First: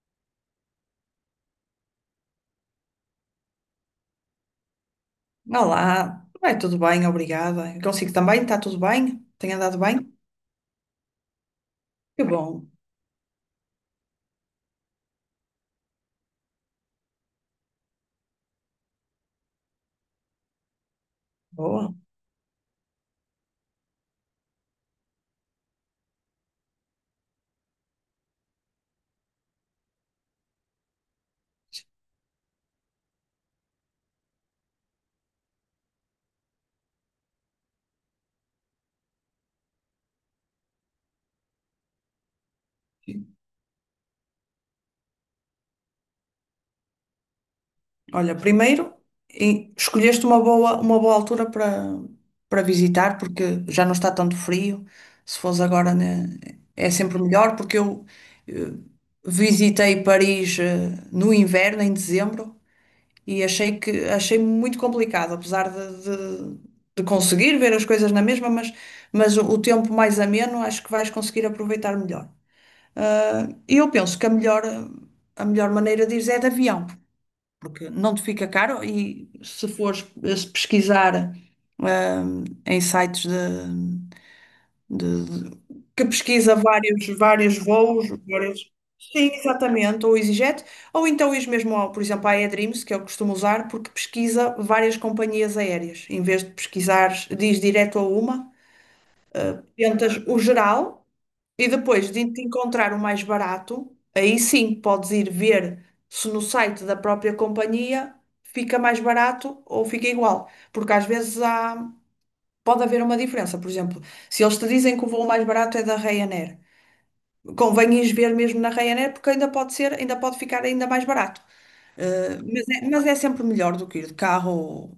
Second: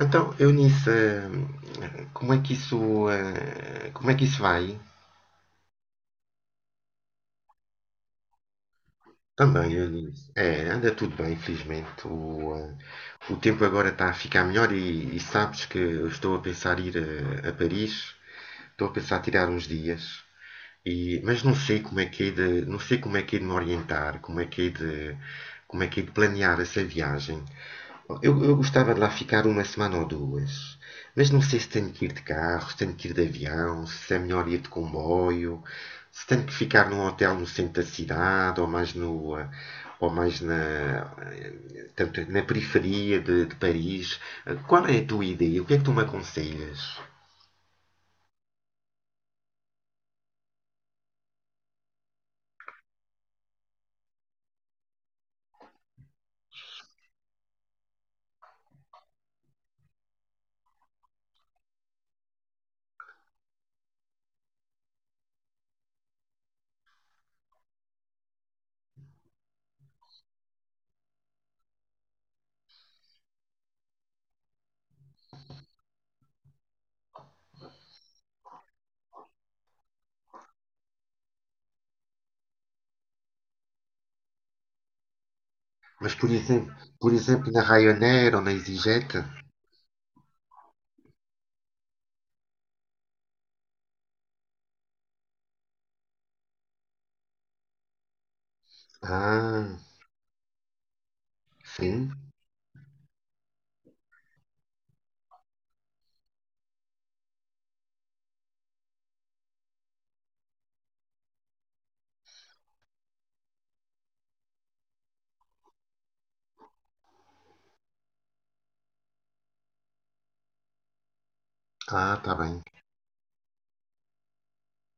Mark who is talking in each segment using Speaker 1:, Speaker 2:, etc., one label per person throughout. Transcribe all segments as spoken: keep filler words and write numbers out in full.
Speaker 1: Então, Eunice, eh, como é que isso, eh, como é que isso vai?
Speaker 2: Olá, vai tudo bem, obrigada. Eu consigo também, está tudo bem? Tem
Speaker 1: Também,
Speaker 2: andado bem?
Speaker 1: Eunice. É, anda tudo bem, felizmente.
Speaker 2: Que bom,
Speaker 1: O, eh, o tempo agora está a ficar melhor e, e sabes que eu estou a pensar ir a, a Paris. Estou a pensar tirar uns dias. E, mas não sei
Speaker 2: boa.
Speaker 1: como é que é de, não sei como é que é de me orientar, como é que é de, como é que é de planear essa viagem. Eu, eu gostava de lá ficar uma semana ou duas, mas não sei se tenho que ir de carro, se tenho que ir de avião, se é melhor ir de comboio, se tenho que ficar num hotel no centro da cidade ou mais no, eh, ou mais na, eh, tanto na periferia de, de Paris. Eh, Qual é a tua ideia? O que é que tu me aconselhas?
Speaker 2: Olha, primeiro, e- escolheste uma boa, uma boa altura para, para visitar, porque já não está tanto frio. Se fosse agora, né, é sempre melhor, porque eu eh, visitei Paris eh, no inverno, em dezembro. E achei que achei muito complicado, apesar de, de, de conseguir ver as coisas na mesma, mas, mas o, o tempo mais ameno acho que vais conseguir aproveitar melhor. Ah, E eu penso que a melhor, a melhor maneira de ir é de avião, porque não te fica caro e se fores eh, se pesquisar ah, em sites de- de- que
Speaker 1: Mas, por
Speaker 2: pesquisa
Speaker 1: exemplo,
Speaker 2: vários,
Speaker 1: por exemplo,
Speaker 2: vários
Speaker 1: na
Speaker 2: voos,
Speaker 1: Ryanair ou na
Speaker 2: vários...
Speaker 1: EasyJet?
Speaker 2: Sim, exatamente, ou EasyJet, ou então ir mesmo, ao, por exemplo, à AirDreams, que eu costumo usar, porque pesquisa várias companhias aéreas. Em vez de pesquisar, diz direto a uma,
Speaker 1: Ah,
Speaker 2: tentas o geral e
Speaker 1: sim.
Speaker 2: depois de te encontrar o mais barato, aí sim podes ir ver se no site da própria companhia fica mais barato ou fica igual. Porque às vezes há, pode haver uma diferença. Por exemplo, se eles te dizem que o voo mais barato é da Ryanair. Convém ires ver mesmo na Ryanair, porque ainda pode ser, ainda pode ficar ainda mais barato.
Speaker 1: Ah, tá
Speaker 2: Eh,
Speaker 1: bem.
Speaker 2: mas é, mas é sempre melhor do que ir de carro.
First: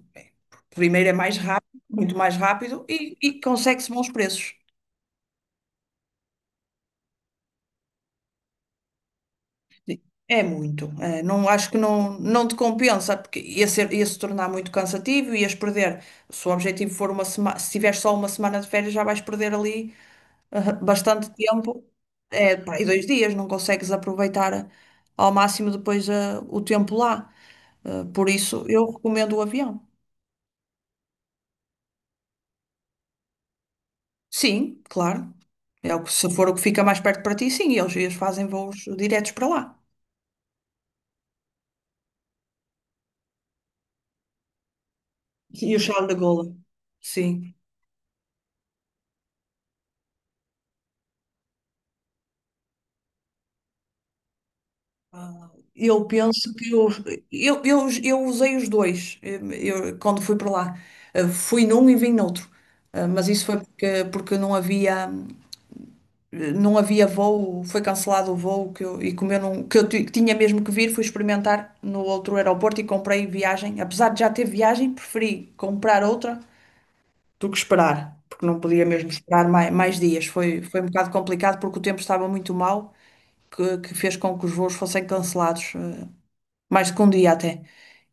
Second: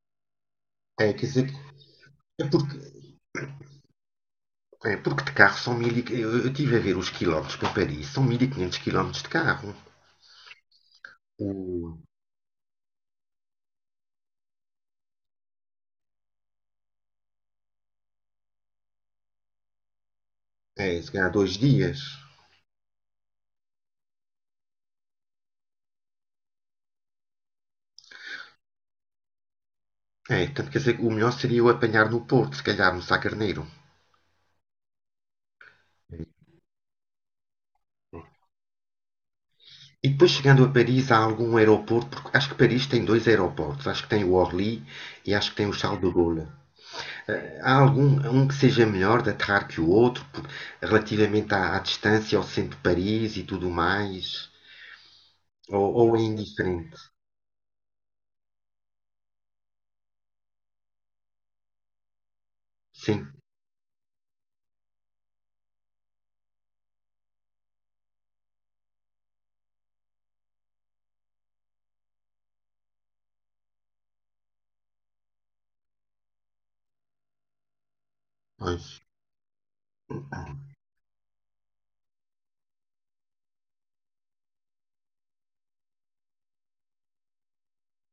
Speaker 2: Primeiro
Speaker 1: É,
Speaker 2: é
Speaker 1: quer
Speaker 2: mais
Speaker 1: dizer,
Speaker 2: rápido, muito mais
Speaker 1: é porque,
Speaker 2: rápido e, e consegue-se bons preços.
Speaker 1: é porque de carro são mil. e- eu, eu tive a ver os quilómetros para Paris, são mil e quinhentos quilómetros de carro.
Speaker 2: Sim. É muito. Eh, não acho que
Speaker 1: O,
Speaker 2: não, não te compensa, porque ia ser, ia se tornar muito cansativo, ias perder. Se o objetivo for uma semana, se tiveres só uma semana de férias, já vais perder ali ah,
Speaker 1: É, se
Speaker 2: bastante
Speaker 1: calhar dois
Speaker 2: tempo,
Speaker 1: dias.
Speaker 2: é, pá, e dois dias, não consegues aproveitar eh, ao máximo depois ah, o tempo lá. Ah, por isso, eu recomendo o avião.
Speaker 1: É, portanto, quer dizer, o melhor seria eu apanhar no Porto, se calhar no Sá Carneiro.
Speaker 2: Sim, claro. É o que, se for o que fica mais perto para ti, sim, eles, eles fazem voos diretos para lá.
Speaker 1: E depois chegando a Paris, há algum aeroporto, porque acho que Paris tem dois aeroportos, acho que tem o Orly e acho que tem o
Speaker 2: E o
Speaker 1: Charles
Speaker 2: Charles
Speaker 1: de
Speaker 2: de
Speaker 1: Gaulle.
Speaker 2: Gaulle. Sim.
Speaker 1: Há algum um que seja melhor de aterrar que o outro, por- relativamente à, à distância ao centro de Paris e tudo mais? Ou,
Speaker 2: Eu
Speaker 1: ou é
Speaker 2: penso que eu,
Speaker 1: indiferente.
Speaker 2: eu, eu, eu usei os dois eu, eu- quando fui para lá. Eh, Fui num e vim noutro. Eh, Mas
Speaker 1: Sim,
Speaker 2: isso foi porque, porque não havia. eh, não havia voo, foi cancelado o voo que eu, e como eu não, que eu ti- que tinha mesmo que vir, fui experimentar no outro aeroporto e comprei viagem. Apesar de já ter viagem, preferi comprar outra do que esperar, porque não podia
Speaker 1: pois.
Speaker 2: mesmo esperar mais, mais dias. Foi, foi um bocado complicado porque o tempo estava muito mau, que, que fez com que os voos fossem cancelados, eh, mais do que um dia até.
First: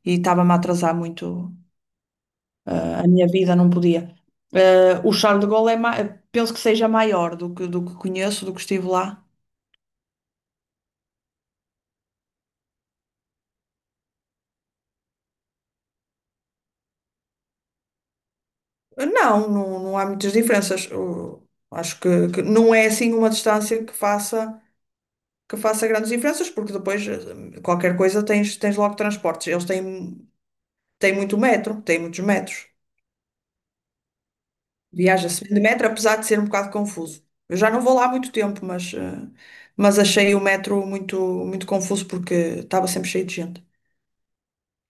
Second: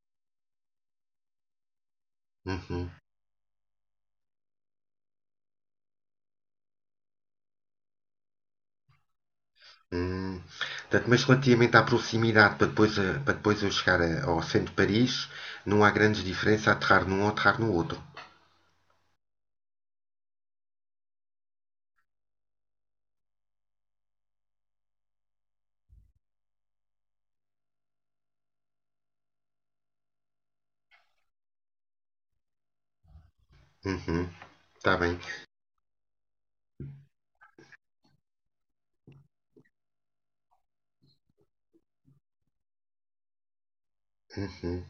Speaker 2: E estava-me a atrasar muito,
Speaker 1: Uhum.
Speaker 2: eh, a minha vida não podia. Eh, o Charles de Gaulle é ma- penso que seja maior do que, do que conheço, do que estive lá.
Speaker 1: Hum. Portanto, mas relativamente à proximidade, para depois, eh, para depois eu chegar a- ao centro de Paris, não há grandes diferenças a aterrar num ou aterrar no outro.
Speaker 2: Não, não, não há muitas diferenças. O- acho que, que não é assim uma distância que faça, que faça grandes diferenças, porque depois eh, qualquer coisa tens, tens logo transportes. Eles têm, têm muito metro, têm muitos metros.
Speaker 1: Uhum. Está bem.
Speaker 2: Viaja-se de metro, apesar de ser um bocado confuso. Eu já não vou lá há muito tempo, mas, eh, mas achei o metro muito, muito confuso porque estava sempre cheio de gente.
Speaker 1: Uhum.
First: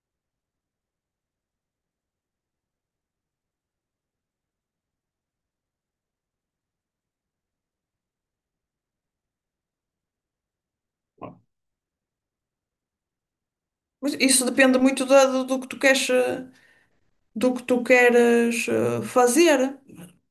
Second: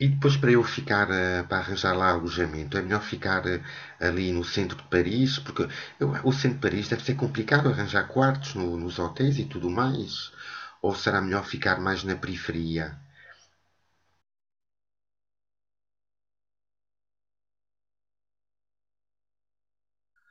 Speaker 1: E depois para eu ficar, eh, para arranjar lá alojamento, é melhor ficar eh, ali no centro de Paris, porque eu- o centro de Paris deve ser complicado arranjar quartos no- nos hotéis e tudo mais. Ou será melhor ficar mais na periferia?
Speaker 2: Mas isso depende muito da- do, do que tu queres, eh, do que tu queres eh, fazer.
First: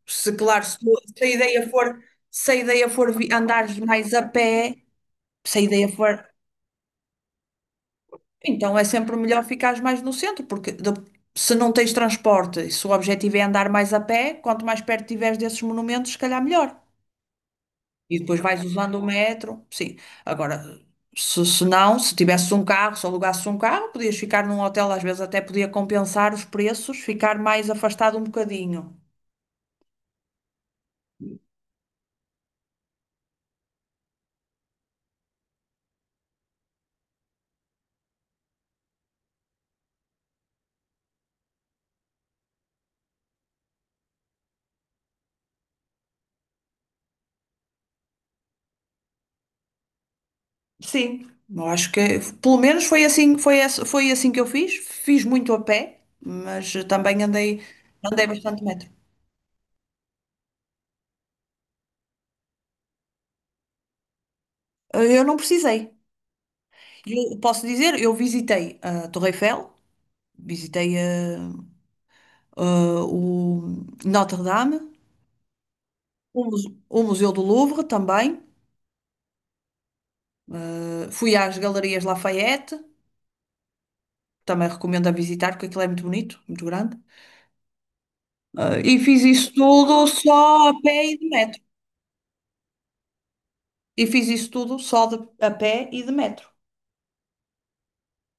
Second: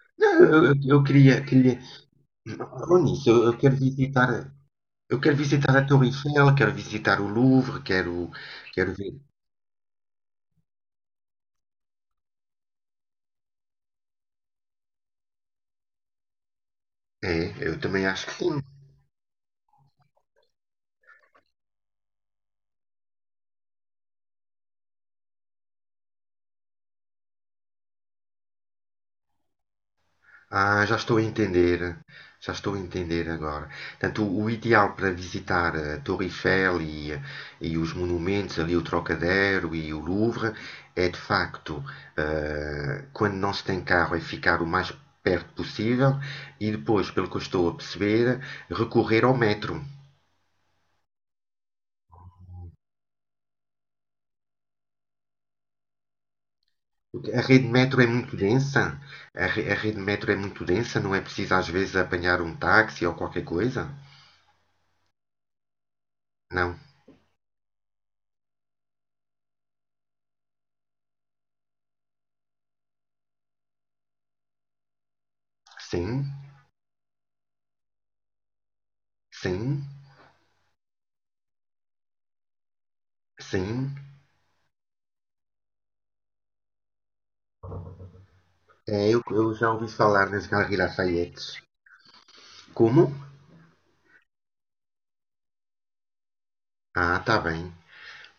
Speaker 2: Se,
Speaker 1: Não,
Speaker 2: claro,
Speaker 1: eu, eu-
Speaker 2: se, tu-
Speaker 1: eu
Speaker 2: se a
Speaker 1: queria,
Speaker 2: ideia
Speaker 1: queria,
Speaker 2: for, se a ideia
Speaker 1: não
Speaker 2: for
Speaker 1: nisso,
Speaker 2: vi-
Speaker 1: eu, eu quero
Speaker 2: andares mais a
Speaker 1: visitar,
Speaker 2: pé,
Speaker 1: eu quero
Speaker 2: se a
Speaker 1: visitar a
Speaker 2: ideia
Speaker 1: Torre
Speaker 2: for,
Speaker 1: Eiffel, quero visitar o Louvre, quero,
Speaker 2: então é
Speaker 1: quero
Speaker 2: sempre
Speaker 1: ver.
Speaker 2: melhor ficares mais no centro, porque de- se não tens transporte, e se o objetivo é andar mais a pé, quanto mais perto tiveres desses monumentos, se calhar melhor.
Speaker 1: É, eu também
Speaker 2: E
Speaker 1: acho que
Speaker 2: depois
Speaker 1: sim.
Speaker 2: vais usando o metro, sim. Agora, se, se não, se tivesses um carro, se alugasses um carro, podias ficar num hotel, às vezes até podia compensar os preços, ficar mais afastado um bocadinho.
Speaker 1: Ah, já estou a entender. Já estou a entender agora. Portanto, o, o ideal para visitar a Torre Eiffel e, e os monumentos, ali o Trocadéro e o Louvre, é de facto, ah, quando não se tem carro, é ficar o mais perto possível e depois, pelo que eu estou a perceber, recorrer ao metro.
Speaker 2: Sim, eu acho que pelo menos foi assim, foi, esse- foi assim que eu fiz. Fiz muito a pé, mas também
Speaker 1: A
Speaker 2: andei,
Speaker 1: rede metro é
Speaker 2: andei
Speaker 1: muito
Speaker 2: bastante metro.
Speaker 1: densa? A, re- a rede metro é muito densa? Não é preciso às vezes apanhar um táxi ou qualquer coisa?
Speaker 2: Eu não precisei.
Speaker 1: Não.
Speaker 2: Eu posso dizer, eu visitei a Torre Eiffel, visitei a, a- o Notre Dame,
Speaker 1: Sim,
Speaker 2: o Muse- o Museu do Louvre também.
Speaker 1: sim,
Speaker 2: Eh, fui às Galerias Lafayette,
Speaker 1: sim.
Speaker 2: também recomendo a visitar, porque aquilo é muito bonito, muito grande. Eh, e
Speaker 1: É,
Speaker 2: fiz
Speaker 1: eu,
Speaker 2: isso
Speaker 1: eu já ouvi
Speaker 2: tudo
Speaker 1: falar nas
Speaker 2: só a
Speaker 1: Galeries
Speaker 2: pé e de metro.
Speaker 1: Lafayette. Como?
Speaker 2: E fiz isso tudo só de- a pé e de metro.
Speaker 1: Ah, tá bem.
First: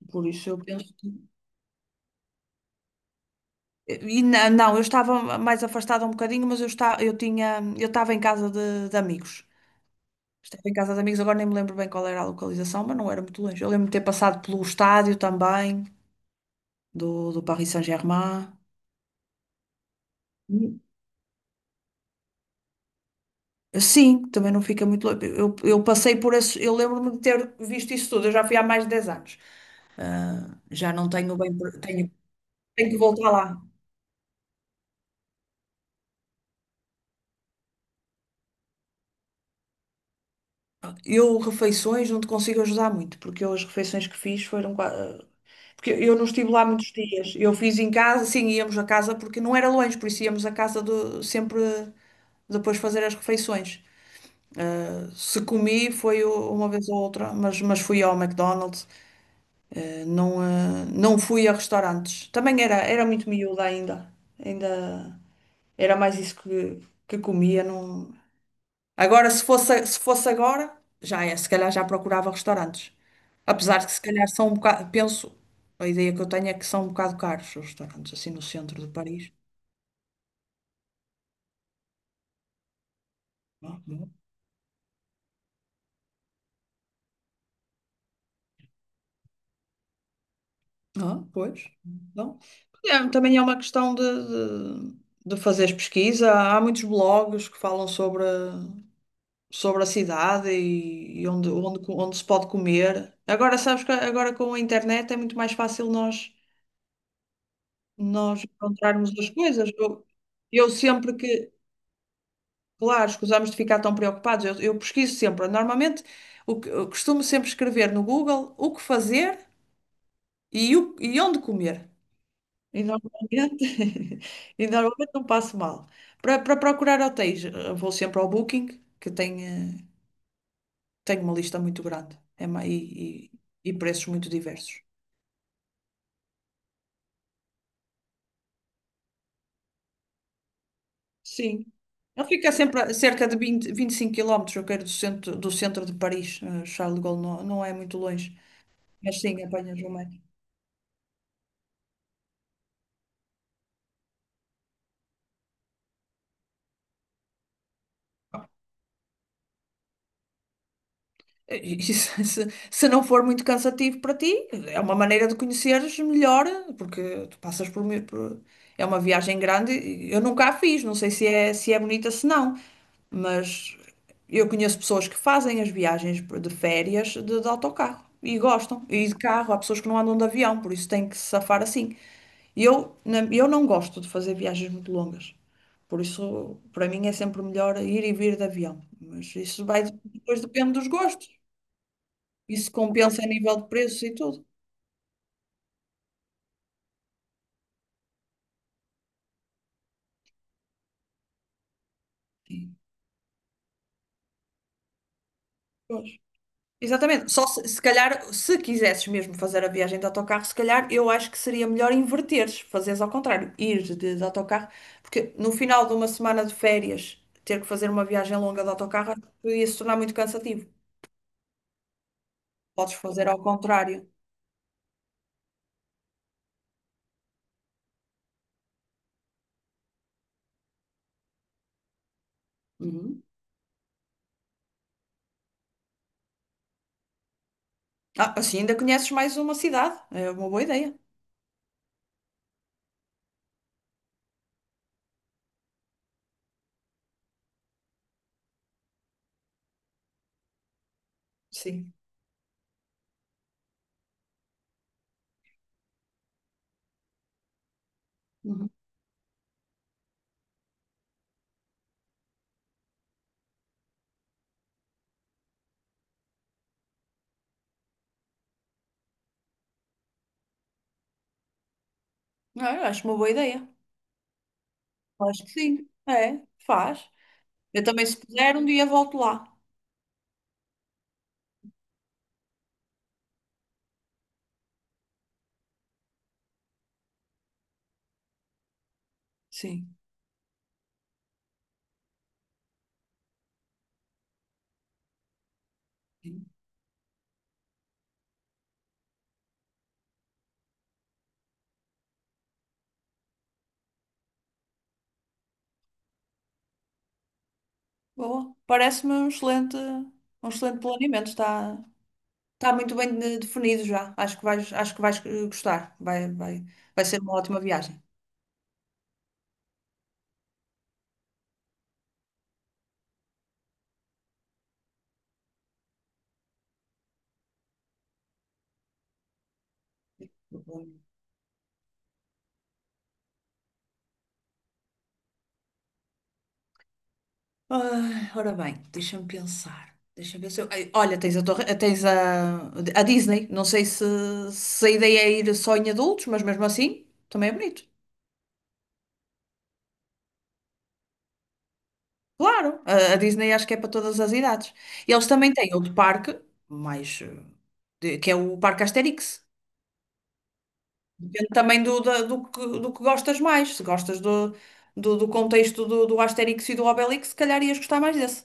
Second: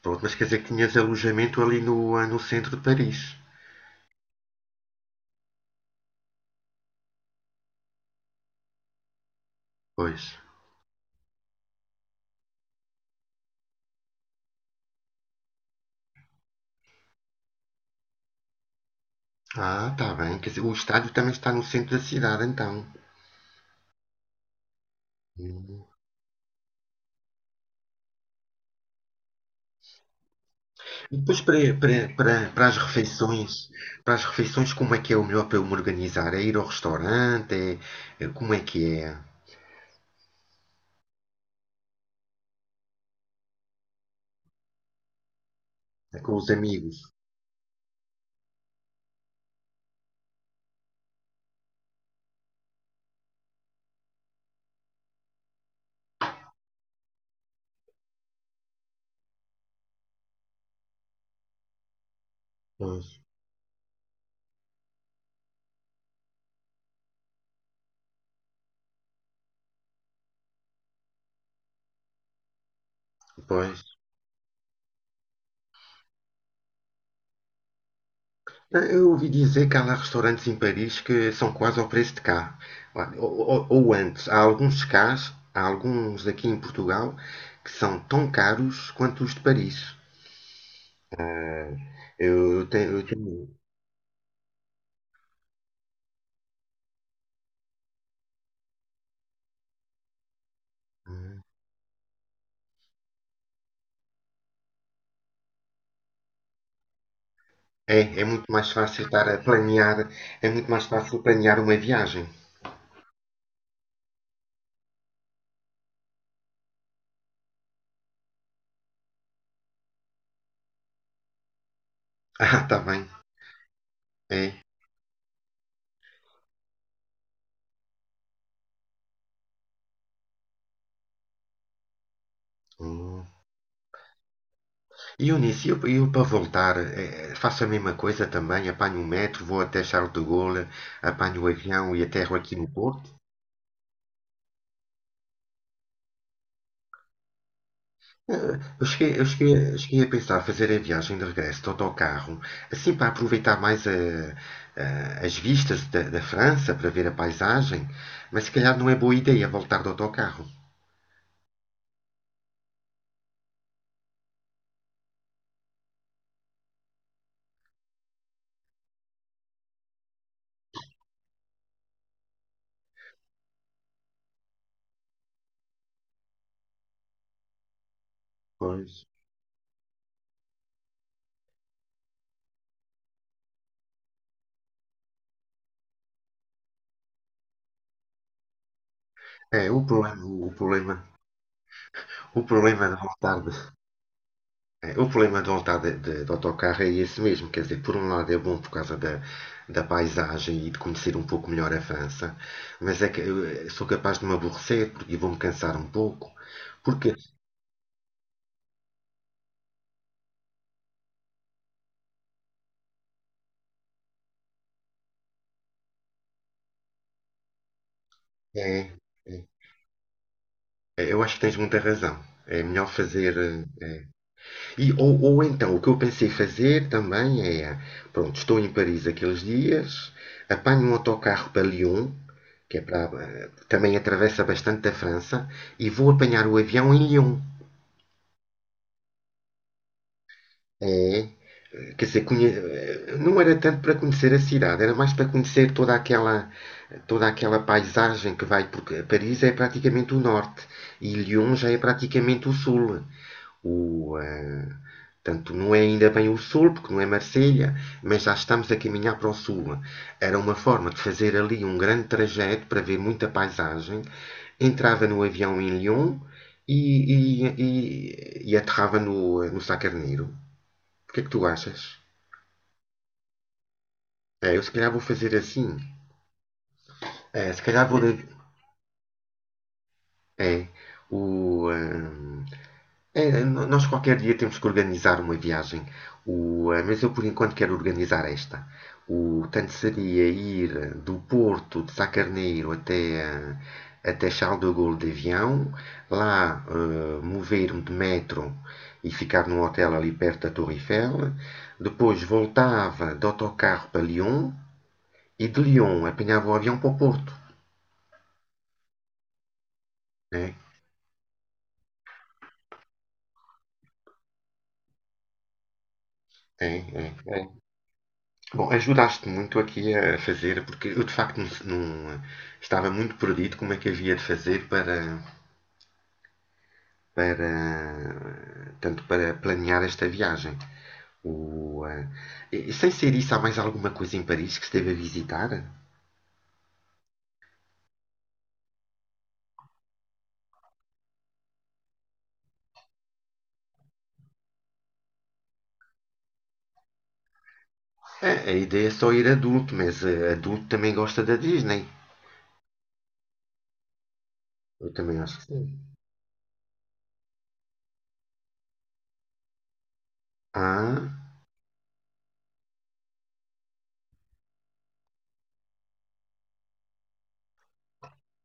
Speaker 1: Pronto,
Speaker 2: Por
Speaker 1: mas quer
Speaker 2: isso
Speaker 1: dizer
Speaker 2: eu
Speaker 1: que
Speaker 2: penso
Speaker 1: tinhas
Speaker 2: que...
Speaker 1: alojamento ali no, ah, no centro de Paris.
Speaker 2: E na- não, eu estava mais afastada um bocadinho, mas eu, está, eu tinha, eu estava em casa de, de amigos.
Speaker 1: Pois.
Speaker 2: Estava em casa de amigos, agora nem me lembro bem qual era a localização, mas não era muito longe. Eu lembro-me de ter passado pelo estádio também, do, do Paris Saint-Germain.
Speaker 1: Ah, tá bem. Quer dizer, o estádio também está no centro da cidade, então.
Speaker 2: Sim, também não fica muito longe. Eu,
Speaker 1: Hum.
Speaker 2: eu passei por isso eu lembro-me de ter visto isso tudo, eu já fui há mais de dez anos. Ah, já não
Speaker 1: E
Speaker 2: tenho
Speaker 1: depois
Speaker 2: bem,
Speaker 1: para,
Speaker 2: pre-
Speaker 1: para,
Speaker 2: tenho,
Speaker 1: para, para as
Speaker 2: Tenho que voltar lá.
Speaker 1: refeições, para as refeições, como é que é o melhor para eu me organizar? É ir ao restaurante? É, é- como é que é?
Speaker 2: Eu, refeições, não te consigo ajudar muito, porque eu, as refeições que fiz foram. qua- ah, Porque eu
Speaker 1: É
Speaker 2: não
Speaker 1: com os
Speaker 2: estive lá muitos
Speaker 1: amigos?
Speaker 2: dias. Eu fiz em casa, sim, íamos a casa, porque não era longe, por isso íamos a casa do, sempre depois fazer as refeições. Se comi, foi u- uma vez ou outra, mas, mas fui ao McDonald's. Não, eh, não fui a restaurantes. Também era, era
Speaker 1: Pois,
Speaker 2: muito miúda ainda. Ainda era mais isso que, que comia. Não... Agora, se fosse, se fosse agora, já é, se calhar já procurava restaurantes. Apesar
Speaker 1: pois.
Speaker 2: de se calhar são um bocado, penso, a ideia que eu tenho é que são um bocado caros os restaurantes, assim no centro de
Speaker 1: Eh, Eu ouvi
Speaker 2: Paris.
Speaker 1: dizer que há lá restaurantes em Paris que são quase ao preço de cá. Olha, Ou, ou-
Speaker 2: Ah,
Speaker 1: ou
Speaker 2: bom.
Speaker 1: antes, há alguns cás, há alguns aqui em Portugal que são tão caros quanto os de Paris.
Speaker 2: Ah, pois.
Speaker 1: Ah,
Speaker 2: Não.
Speaker 1: eu tenho, eu
Speaker 2: É, também é
Speaker 1: tenho-
Speaker 2: uma questão de, de, de fazeres pesquisa. Há muitos blogs que falam sobre. sobre a cidade e, e
Speaker 1: um.
Speaker 2: onde, onde, co- onde se pode comer. Agora, sabes que agora com a internet é muito mais fácil nós,
Speaker 1: É, é
Speaker 2: nós
Speaker 1: muito mais fácil
Speaker 2: encontrarmos
Speaker 1: estar
Speaker 2: as
Speaker 1: a
Speaker 2: coisas.
Speaker 1: planear,
Speaker 2: Eu,
Speaker 1: é muito
Speaker 2: eu
Speaker 1: mais
Speaker 2: sempre
Speaker 1: fácil
Speaker 2: que,
Speaker 1: planear uma viagem.
Speaker 2: claro, escusamos de ficar tão preocupados, eu, eu pesquiso sempre. Normalmente, o que, eu costumo sempre escrever no Google o que fazer e, o, e onde comer.
Speaker 1: Ah, tá
Speaker 2: E
Speaker 1: bem.
Speaker 2: normalmente,
Speaker 1: É.
Speaker 2: e normalmente não passo mal. Para, para procurar hotéis, eu vou sempre ao Booking, que tem. eh, Tenho uma lista muito grande é ma-
Speaker 1: Hum.
Speaker 2: e, e, e preços muito diversos.
Speaker 1: E Eunice, eu, eu para voltar, eh, faço a mesma coisa também, apanho o metro, vou até Charles de Gaulle, apanho o
Speaker 2: Sim.
Speaker 1: avião e
Speaker 2: Ele
Speaker 1: aterro
Speaker 2: fica
Speaker 1: aqui no
Speaker 2: sempre a
Speaker 1: Porto.
Speaker 2: cerca de vinte, vinte e cinco quilómetros. Eu quero, do centro, do centro de Paris. eh, Charles de Gaulle não, não é muito longe,
Speaker 1: Eh, Eu cheguei,
Speaker 2: mas
Speaker 1: eu
Speaker 2: sim,
Speaker 1: cheguei, eu
Speaker 2: apanhas o
Speaker 1: cheguei a
Speaker 2: metro.
Speaker 1: pensar fazer a viagem de regresso de autocarro, assim para aproveitar mais eh, eh, as vistas da, da França, para ver a paisagem, mas se calhar não é boa ideia voltar de autocarro.
Speaker 2: É, E se, se- se não for muito cansativo para ti, é uma maneira de conheceres melhor, porque tu passas por, mi- por- É uma viagem grande, e eu nunca a fiz, não sei se é, se é bonita, se não, mas eu conheço pessoas que fazem as viagens de férias de, de autocarro e gostam,
Speaker 1: Pois.
Speaker 2: e de carro, há pessoas que não andam de avião, por isso têm que se safar assim. Eu, na- eu não gosto de fazer viagens muito longas, por isso para mim é sempre melhor ir e vir de avião, mas isso
Speaker 1: É,
Speaker 2: vai
Speaker 1: o problema,
Speaker 2: depois
Speaker 1: o
Speaker 2: depende dos
Speaker 1: problema,
Speaker 2: gostos.
Speaker 1: o
Speaker 2: Isso
Speaker 1: problema de
Speaker 2: compensa a
Speaker 1: voltar de,
Speaker 2: nível de preços e tudo.
Speaker 1: é, o problema de voltar de, de- de autocarro é esse mesmo, quer dizer, por um lado é bom por causa da, da paisagem e de conhecer um pouco melhor a França,
Speaker 2: E,
Speaker 1: mas é que eu eh, sou capaz de me aborrecer porque- e vou-me cansar um
Speaker 2: Pois.
Speaker 1: pouco, porque
Speaker 2: Exatamente. Só se, se calhar, se quisesses mesmo fazer a viagem de autocarro, se calhar eu acho que seria melhor inverteres, fazeres ao contrário, ir de, de autocarro, porque no final de uma semana de férias, ter que fazer uma viagem longa de
Speaker 1: é,
Speaker 2: autocarro
Speaker 1: é,
Speaker 2: ia se tornar muito cansativo.
Speaker 1: é, eu acho que tens muita razão. É melhor
Speaker 2: Podes fazer
Speaker 1: fazer.
Speaker 2: ao
Speaker 1: eh, é.
Speaker 2: contrário.
Speaker 1: E, ou, ou então, o que eu pensei fazer também é: pronto, estou em Paris aqueles dias, apanho um autocarro para Lyon, que é para,
Speaker 2: Uhum.
Speaker 1: eh, também atravessa bastante a França, e vou apanhar o avião em Lyon.
Speaker 2: Ah, assim ainda conheces mais uma cidade. É uma boa ideia.
Speaker 1: É, quer dizer, conhe- eh, não era tanto para conhecer a cidade, era mais para conhecer toda aquela, toda aquela paisagem que vai, porque Paris é praticamente o norte e Lyon já é
Speaker 2: Sim.
Speaker 1: praticamente o sul. O, eh, Tanto não é ainda bem o sul, porque não é Marselha, mas já estamos
Speaker 2: Uhum.
Speaker 1: a caminhar para o sul. Era uma forma de fazer ali um grande trajeto para ver muita paisagem. Entrava no avião em Lyon e, e, e, e aterrava no, no Sá Carneiro. O que é que tu achas?
Speaker 2: Ah, eu acho uma boa ideia.
Speaker 1: É, eu se calhar vou fazer
Speaker 2: Acho que
Speaker 1: assim.
Speaker 2: sim. É, faz.
Speaker 1: É, se
Speaker 2: Eu
Speaker 1: calhar vou.
Speaker 2: também, se puder, um dia volto lá.
Speaker 1: É, o, hum, é, nós qualquer dia temos que organizar uma viagem. O, ah, mas eu por enquanto quero organizar esta. O Tanto
Speaker 2: Sim.
Speaker 1: seria ir do Porto de Sacarneiro até, ah, até Charles de Gaulle de avião, lá ah, mover-me de metro e ficar num hotel ali perto da Torre Eiffel. Depois voltava de autocarro para Lyon, e de Lyon apanhava o avião para o Porto,
Speaker 2: Boa. Parece-me um excelente, um
Speaker 1: né?
Speaker 2: excelente planeamento. Está, está muito bem de- definido já. Acho que vais, acho que vais eh, gostar. Vai, vai,
Speaker 1: É,
Speaker 2: vai
Speaker 1: é,
Speaker 2: ser uma ótima
Speaker 1: é.
Speaker 2: viagem.
Speaker 1: Bom, ajudaste muito aqui a fazer, porque eu de facto não, não- estava muito perdido como é que havia de fazer para, para tanto para planear esta viagem. O, eh, e- Sem ser isso, há mais alguma coisa em Paris que esteve a visitar?
Speaker 2: Ai, ora bem, deixa-me pensar. Deixa-me pensar. Ai, olha, tens a torre, tens a, a Disney. Não sei se, se a ideia é ir só em adultos, mas mesmo assim também é bonito.
Speaker 1: É, a ideia é só ir adulto, mas eh, adulto também gosta da Disney.
Speaker 2: Claro, a, a Disney acho que é para todas as idades.
Speaker 1: Eu
Speaker 2: E
Speaker 1: também
Speaker 2: eles
Speaker 1: acho que
Speaker 2: também têm
Speaker 1: sim.
Speaker 2: outro parque, mais, eh, de- que é o Parque Asterix.
Speaker 1: Ah,
Speaker 2: Depende também do, da- do, que, do que gostas mais. Se gostas do, do, do contexto do, do Asterix e do Obelix, se calhar ias gostar mais desse.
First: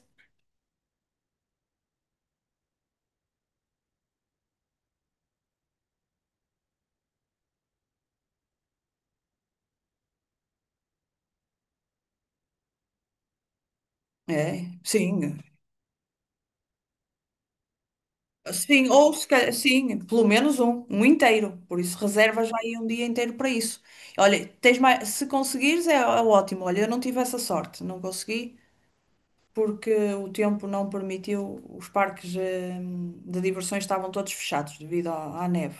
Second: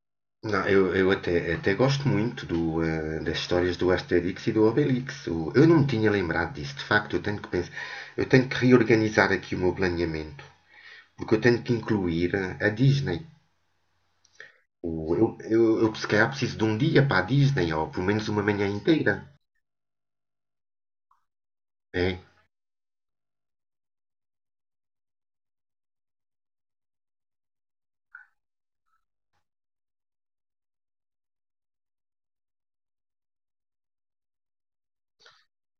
Speaker 1: não, eu, eu até, até gosto muito do, eh, das histórias do Asterix e do Obelix. O- eu não me tinha lembrado disso. De facto, eu tenho que pensar, eu tenho que reorganizar aqui o meu planeamento, porque eu tenho que incluir eh, a Disney.
Speaker 2: É,
Speaker 1: O- eu,
Speaker 2: sim.
Speaker 1: eu, eu se calhar preciso de um dia para a Disney, ou pelo menos uma manhã
Speaker 2: Sim, ou se
Speaker 1: inteira.
Speaker 2: calhar, sim, pelo menos um, um inteiro. Por isso,
Speaker 1: É,
Speaker 2: reservas já aí um dia inteiro para isso. Olha, tens mais, se conseguires é, é ótimo. Olha, eu não tive essa sorte, não consegui, porque o tempo não permitiu, os parques eh, de diversões estavam todos fechados devido à à neve.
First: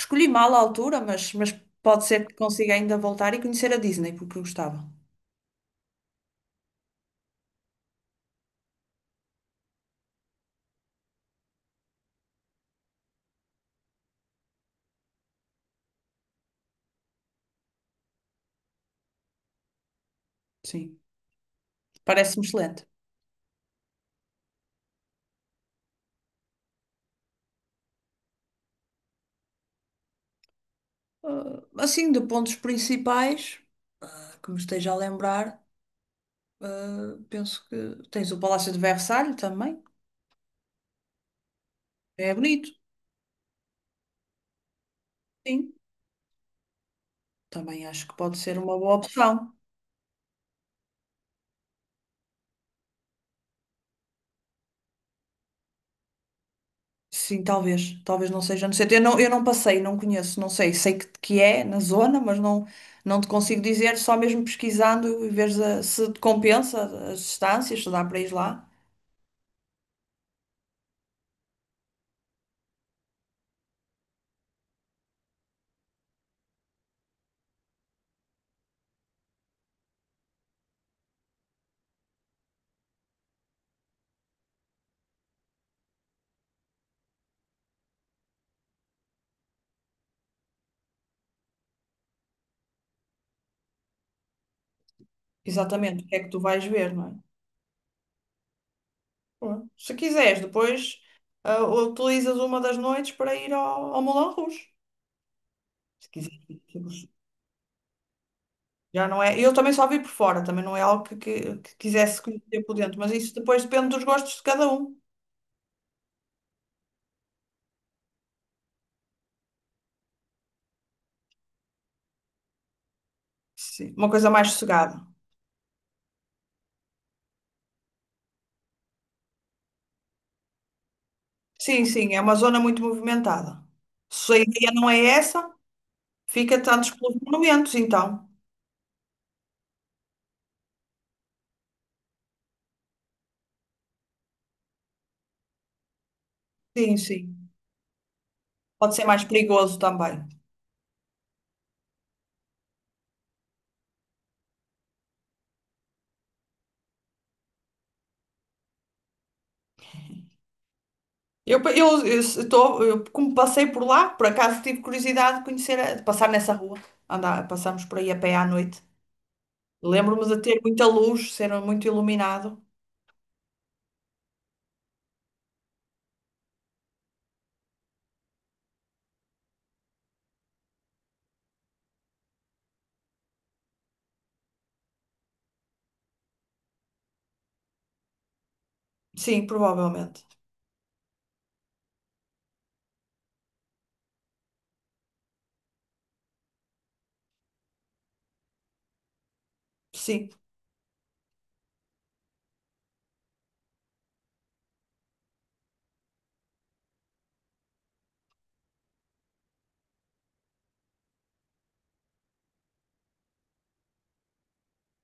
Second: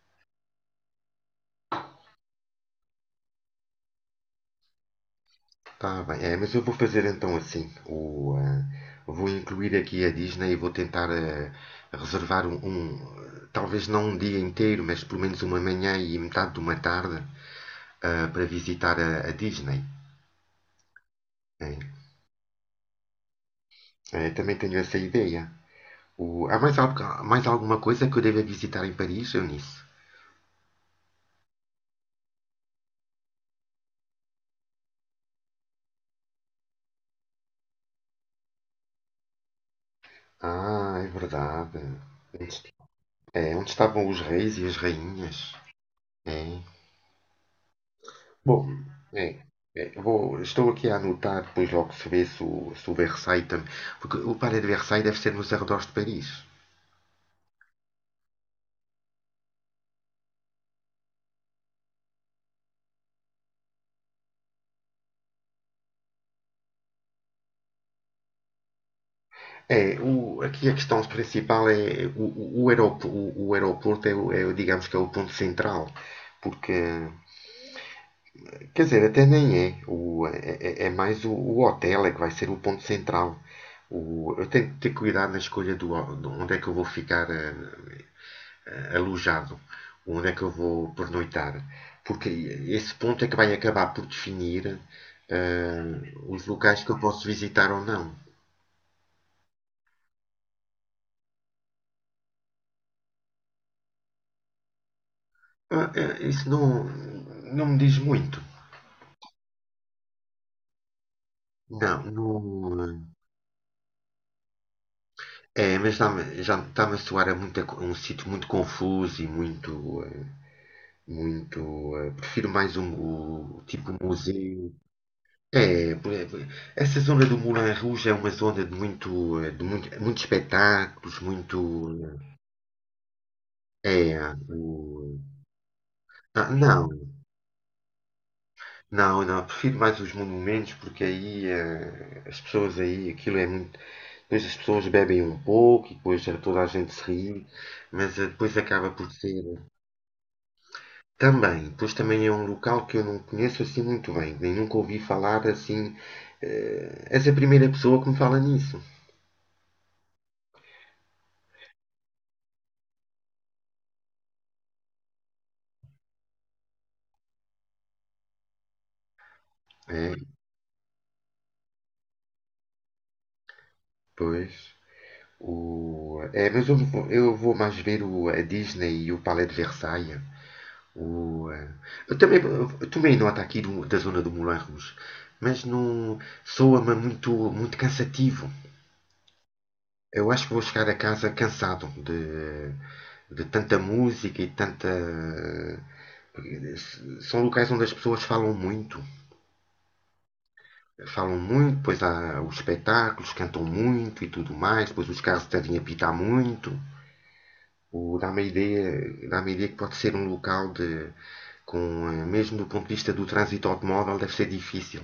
Speaker 2: Escolhi mal a altura, mas, mas pode ser que consiga ainda voltar e conhecer a Disney, porque eu gostava.
Speaker 1: tá bem. É, mas eu vou fazer então assim. O, eh, vou incluir aqui a Disney e vou tentar eh, reservar um, um, talvez não um dia inteiro, mas pelo menos uma manhã e metade de uma tarde ah, para visitar a, a Disney.
Speaker 2: Sim,
Speaker 1: Né?
Speaker 2: parece-me excelente.
Speaker 1: Eh, também tenho essa ideia. O- há mais, algo- mais alguma coisa que eu deva visitar em Paris, Eunice?
Speaker 2: Ah, assim, de pontos principais, que me esteja a lembrar, ah, penso que tens o Palácio de Versalhes também.
Speaker 1: Ah, é verdade.
Speaker 2: É bonito,
Speaker 1: É, onde estavam os reis e as rainhas?
Speaker 2: sim.
Speaker 1: É.
Speaker 2: Também acho que pode ser
Speaker 1: Bom,
Speaker 2: uma boa
Speaker 1: é,
Speaker 2: opção.
Speaker 1: é, vou- estou aqui a anotar, depois logo se vê se o, se o Versailles também. Porque o Palais de Versailles deve ser nos arredores de Paris.
Speaker 2: Sim, talvez. Talvez não seja no centro. Eu não, eu não passei, não conheço, não sei. Sei que, que é na zona, mas não, não te consigo dizer. Só mesmo pesquisando e veres a- se te compensa as distâncias, se dá para ir lá.
Speaker 1: É, o- aqui a questão principal é o, o, o aeroporto, o, o aeroporto é, é digamos que é o ponto central, porque quer dizer, até nem é. O, é, é- é mais o, o hotel é que vai ser o ponto central. O- eu tenho que ter cuidado na escolha do, ho- onde é que eu vou ficar eh, eh, alojado, onde é que eu vou pernoitar, porque esse ponto é que vai acabar por definir
Speaker 2: Exatamente, o
Speaker 1: eh,
Speaker 2: que é que tu
Speaker 1: os
Speaker 2: vais
Speaker 1: locais que
Speaker 2: ver,
Speaker 1: eu
Speaker 2: não
Speaker 1: posso
Speaker 2: é?
Speaker 1: visitar ou não.
Speaker 2: Bom, se quiseres, depois ah, utilizas uma das noites para ir ao, ao Moulin Rouge.
Speaker 1: Ah,
Speaker 2: Se
Speaker 1: eh, isso não,
Speaker 2: quiseres.
Speaker 1: não me diz muito.
Speaker 2: Já não é. Eu também só vi por fora, também não é algo que, que, que
Speaker 1: Não,
Speaker 2: quisesse conhecer por dentro,
Speaker 1: não,
Speaker 2: mas isso depois depende dos gostos de cada um.
Speaker 1: eh, é, mas dá já está-me a soar a muita co- um sítio muito confuso e muito. eh, Muito. Eh, prefiro mais um o- tipo
Speaker 2: Sim. Uma coisa mais
Speaker 1: museu.
Speaker 2: sossegada.
Speaker 1: É, por- essa zona do Moulin Rouge é uma zona de muito, eh, de muito, muitos espetáculos, muito.
Speaker 2: Sim, sim, é uma zona muito movimentada.
Speaker 1: eh,
Speaker 2: Se
Speaker 1: É,
Speaker 2: a ideia não é
Speaker 1: o-
Speaker 2: essa,
Speaker 1: ah,
Speaker 2: fica
Speaker 1: não,
Speaker 2: tantos pelos monumentos, então.
Speaker 1: não, não, prefiro mais os monumentos porque aí eh, as pessoas aí, aquilo é muito. Depois as pessoas bebem um pouco e depois eh, toda a gente
Speaker 2: Sim,
Speaker 1: se ri,
Speaker 2: sim.
Speaker 1: mas eh, depois acaba
Speaker 2: Pode ser
Speaker 1: por
Speaker 2: mais
Speaker 1: ser.
Speaker 2: perigoso também.
Speaker 1: Também, pois também é um local que eu não conheço assim muito bem, nem nunca ouvi falar assim. eh, És a primeira pessoa que me fala nisso.
Speaker 2: Eu, eu, eu se- eu, Como passei por lá, por acaso tive curiosidade de conhecer, a- de passar nessa rua. Andar, passamos por aí a pé à noite.
Speaker 1: É,
Speaker 2: Lembro-me de ter muita luz, ser muito iluminado.
Speaker 1: pois. O, é, mas eu vou, eu vou mais ver o, a Disney e o Palais de Versailles. O, eh, eu também eu tomei nota aqui do- da zona do Moulin Rouge, mas não soa-me muito, muito cansativo.
Speaker 2: Sim, provavelmente.
Speaker 1: Eu acho que vou chegar a casa cansado de, de tanta música e tanta, são locais onde as pessoas falam muito.
Speaker 2: Sim.
Speaker 1: Falam muito, pois há os espetáculos, cantam muito e tudo mais, pois os carros devem apitar muito. O Dá-me a ideia, dá-me a ideia que pode ser um local de, com, eh, mesmo do ponto de vista do trânsito automóvel, deve ser difícil.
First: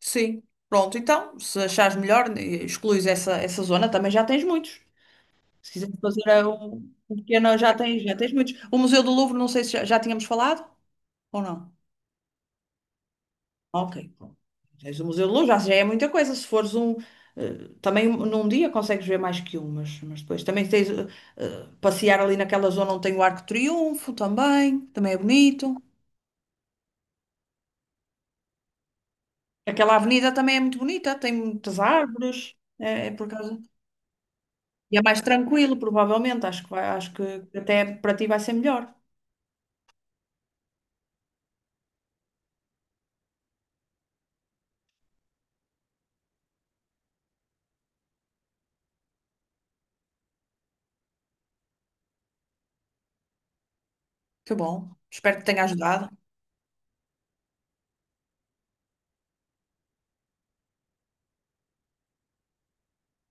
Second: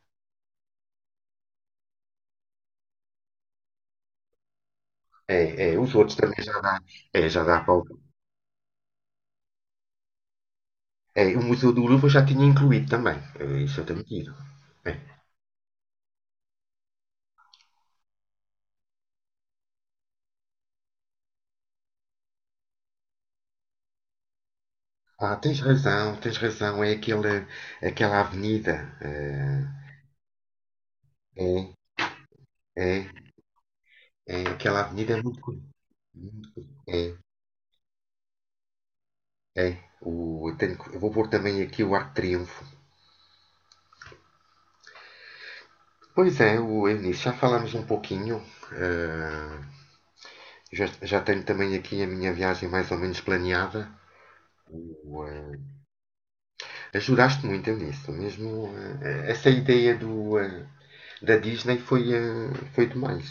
Speaker 2: Sim. Pronto, então, se achares melhor, eh, excluís essa, essa zona, também já tens muitos.
Speaker 1: É,
Speaker 2: Se
Speaker 1: é, os
Speaker 2: quiseres
Speaker 1: outros
Speaker 2: fazer
Speaker 1: também
Speaker 2: eh,
Speaker 1: já dá,
Speaker 2: um, um
Speaker 1: é, já
Speaker 2: pequeno,
Speaker 1: dá
Speaker 2: já
Speaker 1: para o,
Speaker 2: tens, já tens muitos. O Museu do Louvre, não sei se já, já tínhamos falado
Speaker 1: é,
Speaker 2: ou
Speaker 1: o Museu
Speaker 2: não.
Speaker 1: do Louvre eu já tinha incluído também, Eh, isso eu tenho
Speaker 2: Ok,
Speaker 1: que ir.
Speaker 2: pronto.
Speaker 1: É.
Speaker 2: Tens o Museu do Louvre, já, já é muita coisa. Se fores um. eh, Também um- num dia consegues ver mais que um, mas, mas depois também tens eh, eh, passear ali naquela zona onde tem o Arco de Triunfo também, também é
Speaker 1: Ah, tens
Speaker 2: bonito.
Speaker 1: razão, tens razão, é aquela, aquela avenida, eh,
Speaker 2: Aquela avenida também é muito bonita, tem
Speaker 1: é,
Speaker 2: muitas árvores,
Speaker 1: é,
Speaker 2: é, é por causa.
Speaker 1: é, aquela
Speaker 2: E é
Speaker 1: avenida
Speaker 2: mais
Speaker 1: é muito, co-
Speaker 2: tranquilo, provavelmente.
Speaker 1: muito co-
Speaker 2: Acho que vai, acho
Speaker 1: é,
Speaker 2: que até para ti vai ser melhor.
Speaker 1: é, o, eu, tenho que- eu vou pôr também aqui o Arco de Triunfo. Pois é, o Eunice, já falámos um pouquinho. eh, já, já tenho também aqui a minha viagem mais ou menos planeada.
Speaker 2: Que bom.
Speaker 1: O,
Speaker 2: Espero que
Speaker 1: eh,
Speaker 2: tenha ajudado.
Speaker 1: Ajudaste muito, Eunice. Mesmo, eh, essa ideia do, eh, da Disney foi, eh, foi demais.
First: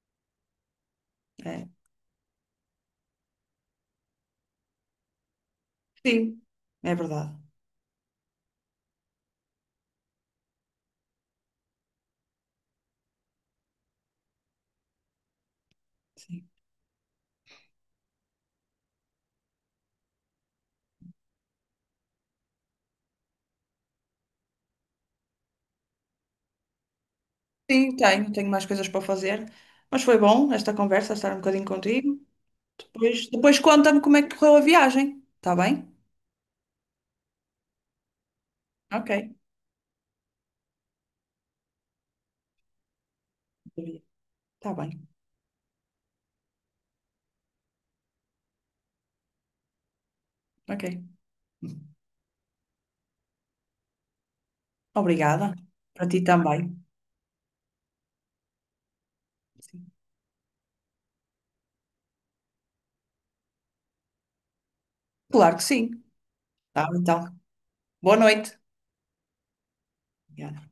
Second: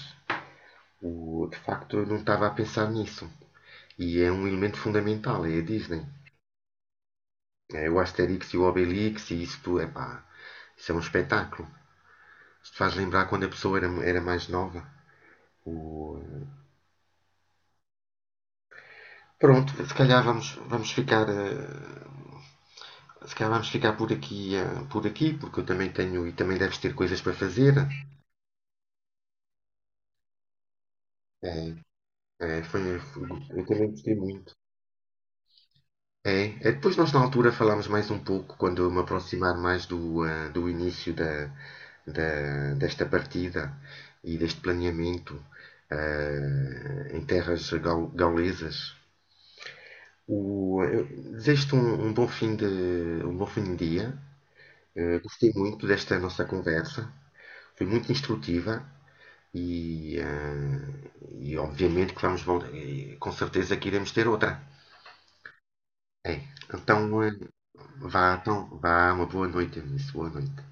Speaker 1: O, de
Speaker 2: É.
Speaker 1: facto, eu não estava a pensar nisso. E é um elemento fundamental, é a Disney.
Speaker 2: Sim, é verdade.
Speaker 1: É o Asterix e o Obelix e isso tudo, epá, isso é um espetáculo. Isto faz lembrar quando a pessoa era, era mais nova. O,
Speaker 2: Sim.
Speaker 1: Pronto, se calhar vamos, vamos ficar. Eh, se calhar vamos ficar por aqui, eh, por aqui, porque eu também tenho e também deves ter coisas para fazer.
Speaker 2: Sim, tenho, tenho mais coisas para fazer. Mas foi bom esta conversa, estar um bocadinho
Speaker 1: É,
Speaker 2: contigo.
Speaker 1: é, foi, foi-
Speaker 2: Depois, depois
Speaker 1: eu também
Speaker 2: conta-me
Speaker 1: gostei
Speaker 2: como é que
Speaker 1: muito.
Speaker 2: correu a viagem. Está bem?
Speaker 1: É, é, depois nós na altura falámos mais um pouco quando eu me
Speaker 2: Ok.
Speaker 1: aproximar mais do, ah, do início da, da- desta partida e deste
Speaker 2: Está bem.
Speaker 1: planeamento ah, em terras gau- gaulesas. O, eu
Speaker 2: Ok.
Speaker 1: desejo-te um, um bom fim de, um bom fim de dia. Eh, gostei
Speaker 2: Obrigada.
Speaker 1: muito
Speaker 2: Para
Speaker 1: desta
Speaker 2: ti
Speaker 1: nossa
Speaker 2: também.
Speaker 1: conversa. Foi muito instrutiva
Speaker 2: Sim.
Speaker 1: e, eh, e obviamente que vamos voltar, e com certeza que iremos ter outra.
Speaker 2: Claro que sim.
Speaker 1: É,
Speaker 2: Tá,
Speaker 1: então,
Speaker 2: então.
Speaker 1: eh,
Speaker 2: Boa
Speaker 1: vá,
Speaker 2: noite.
Speaker 1: então, vá, uma boa noite, Eunice. Boa noite.
Speaker 2: Obrigada.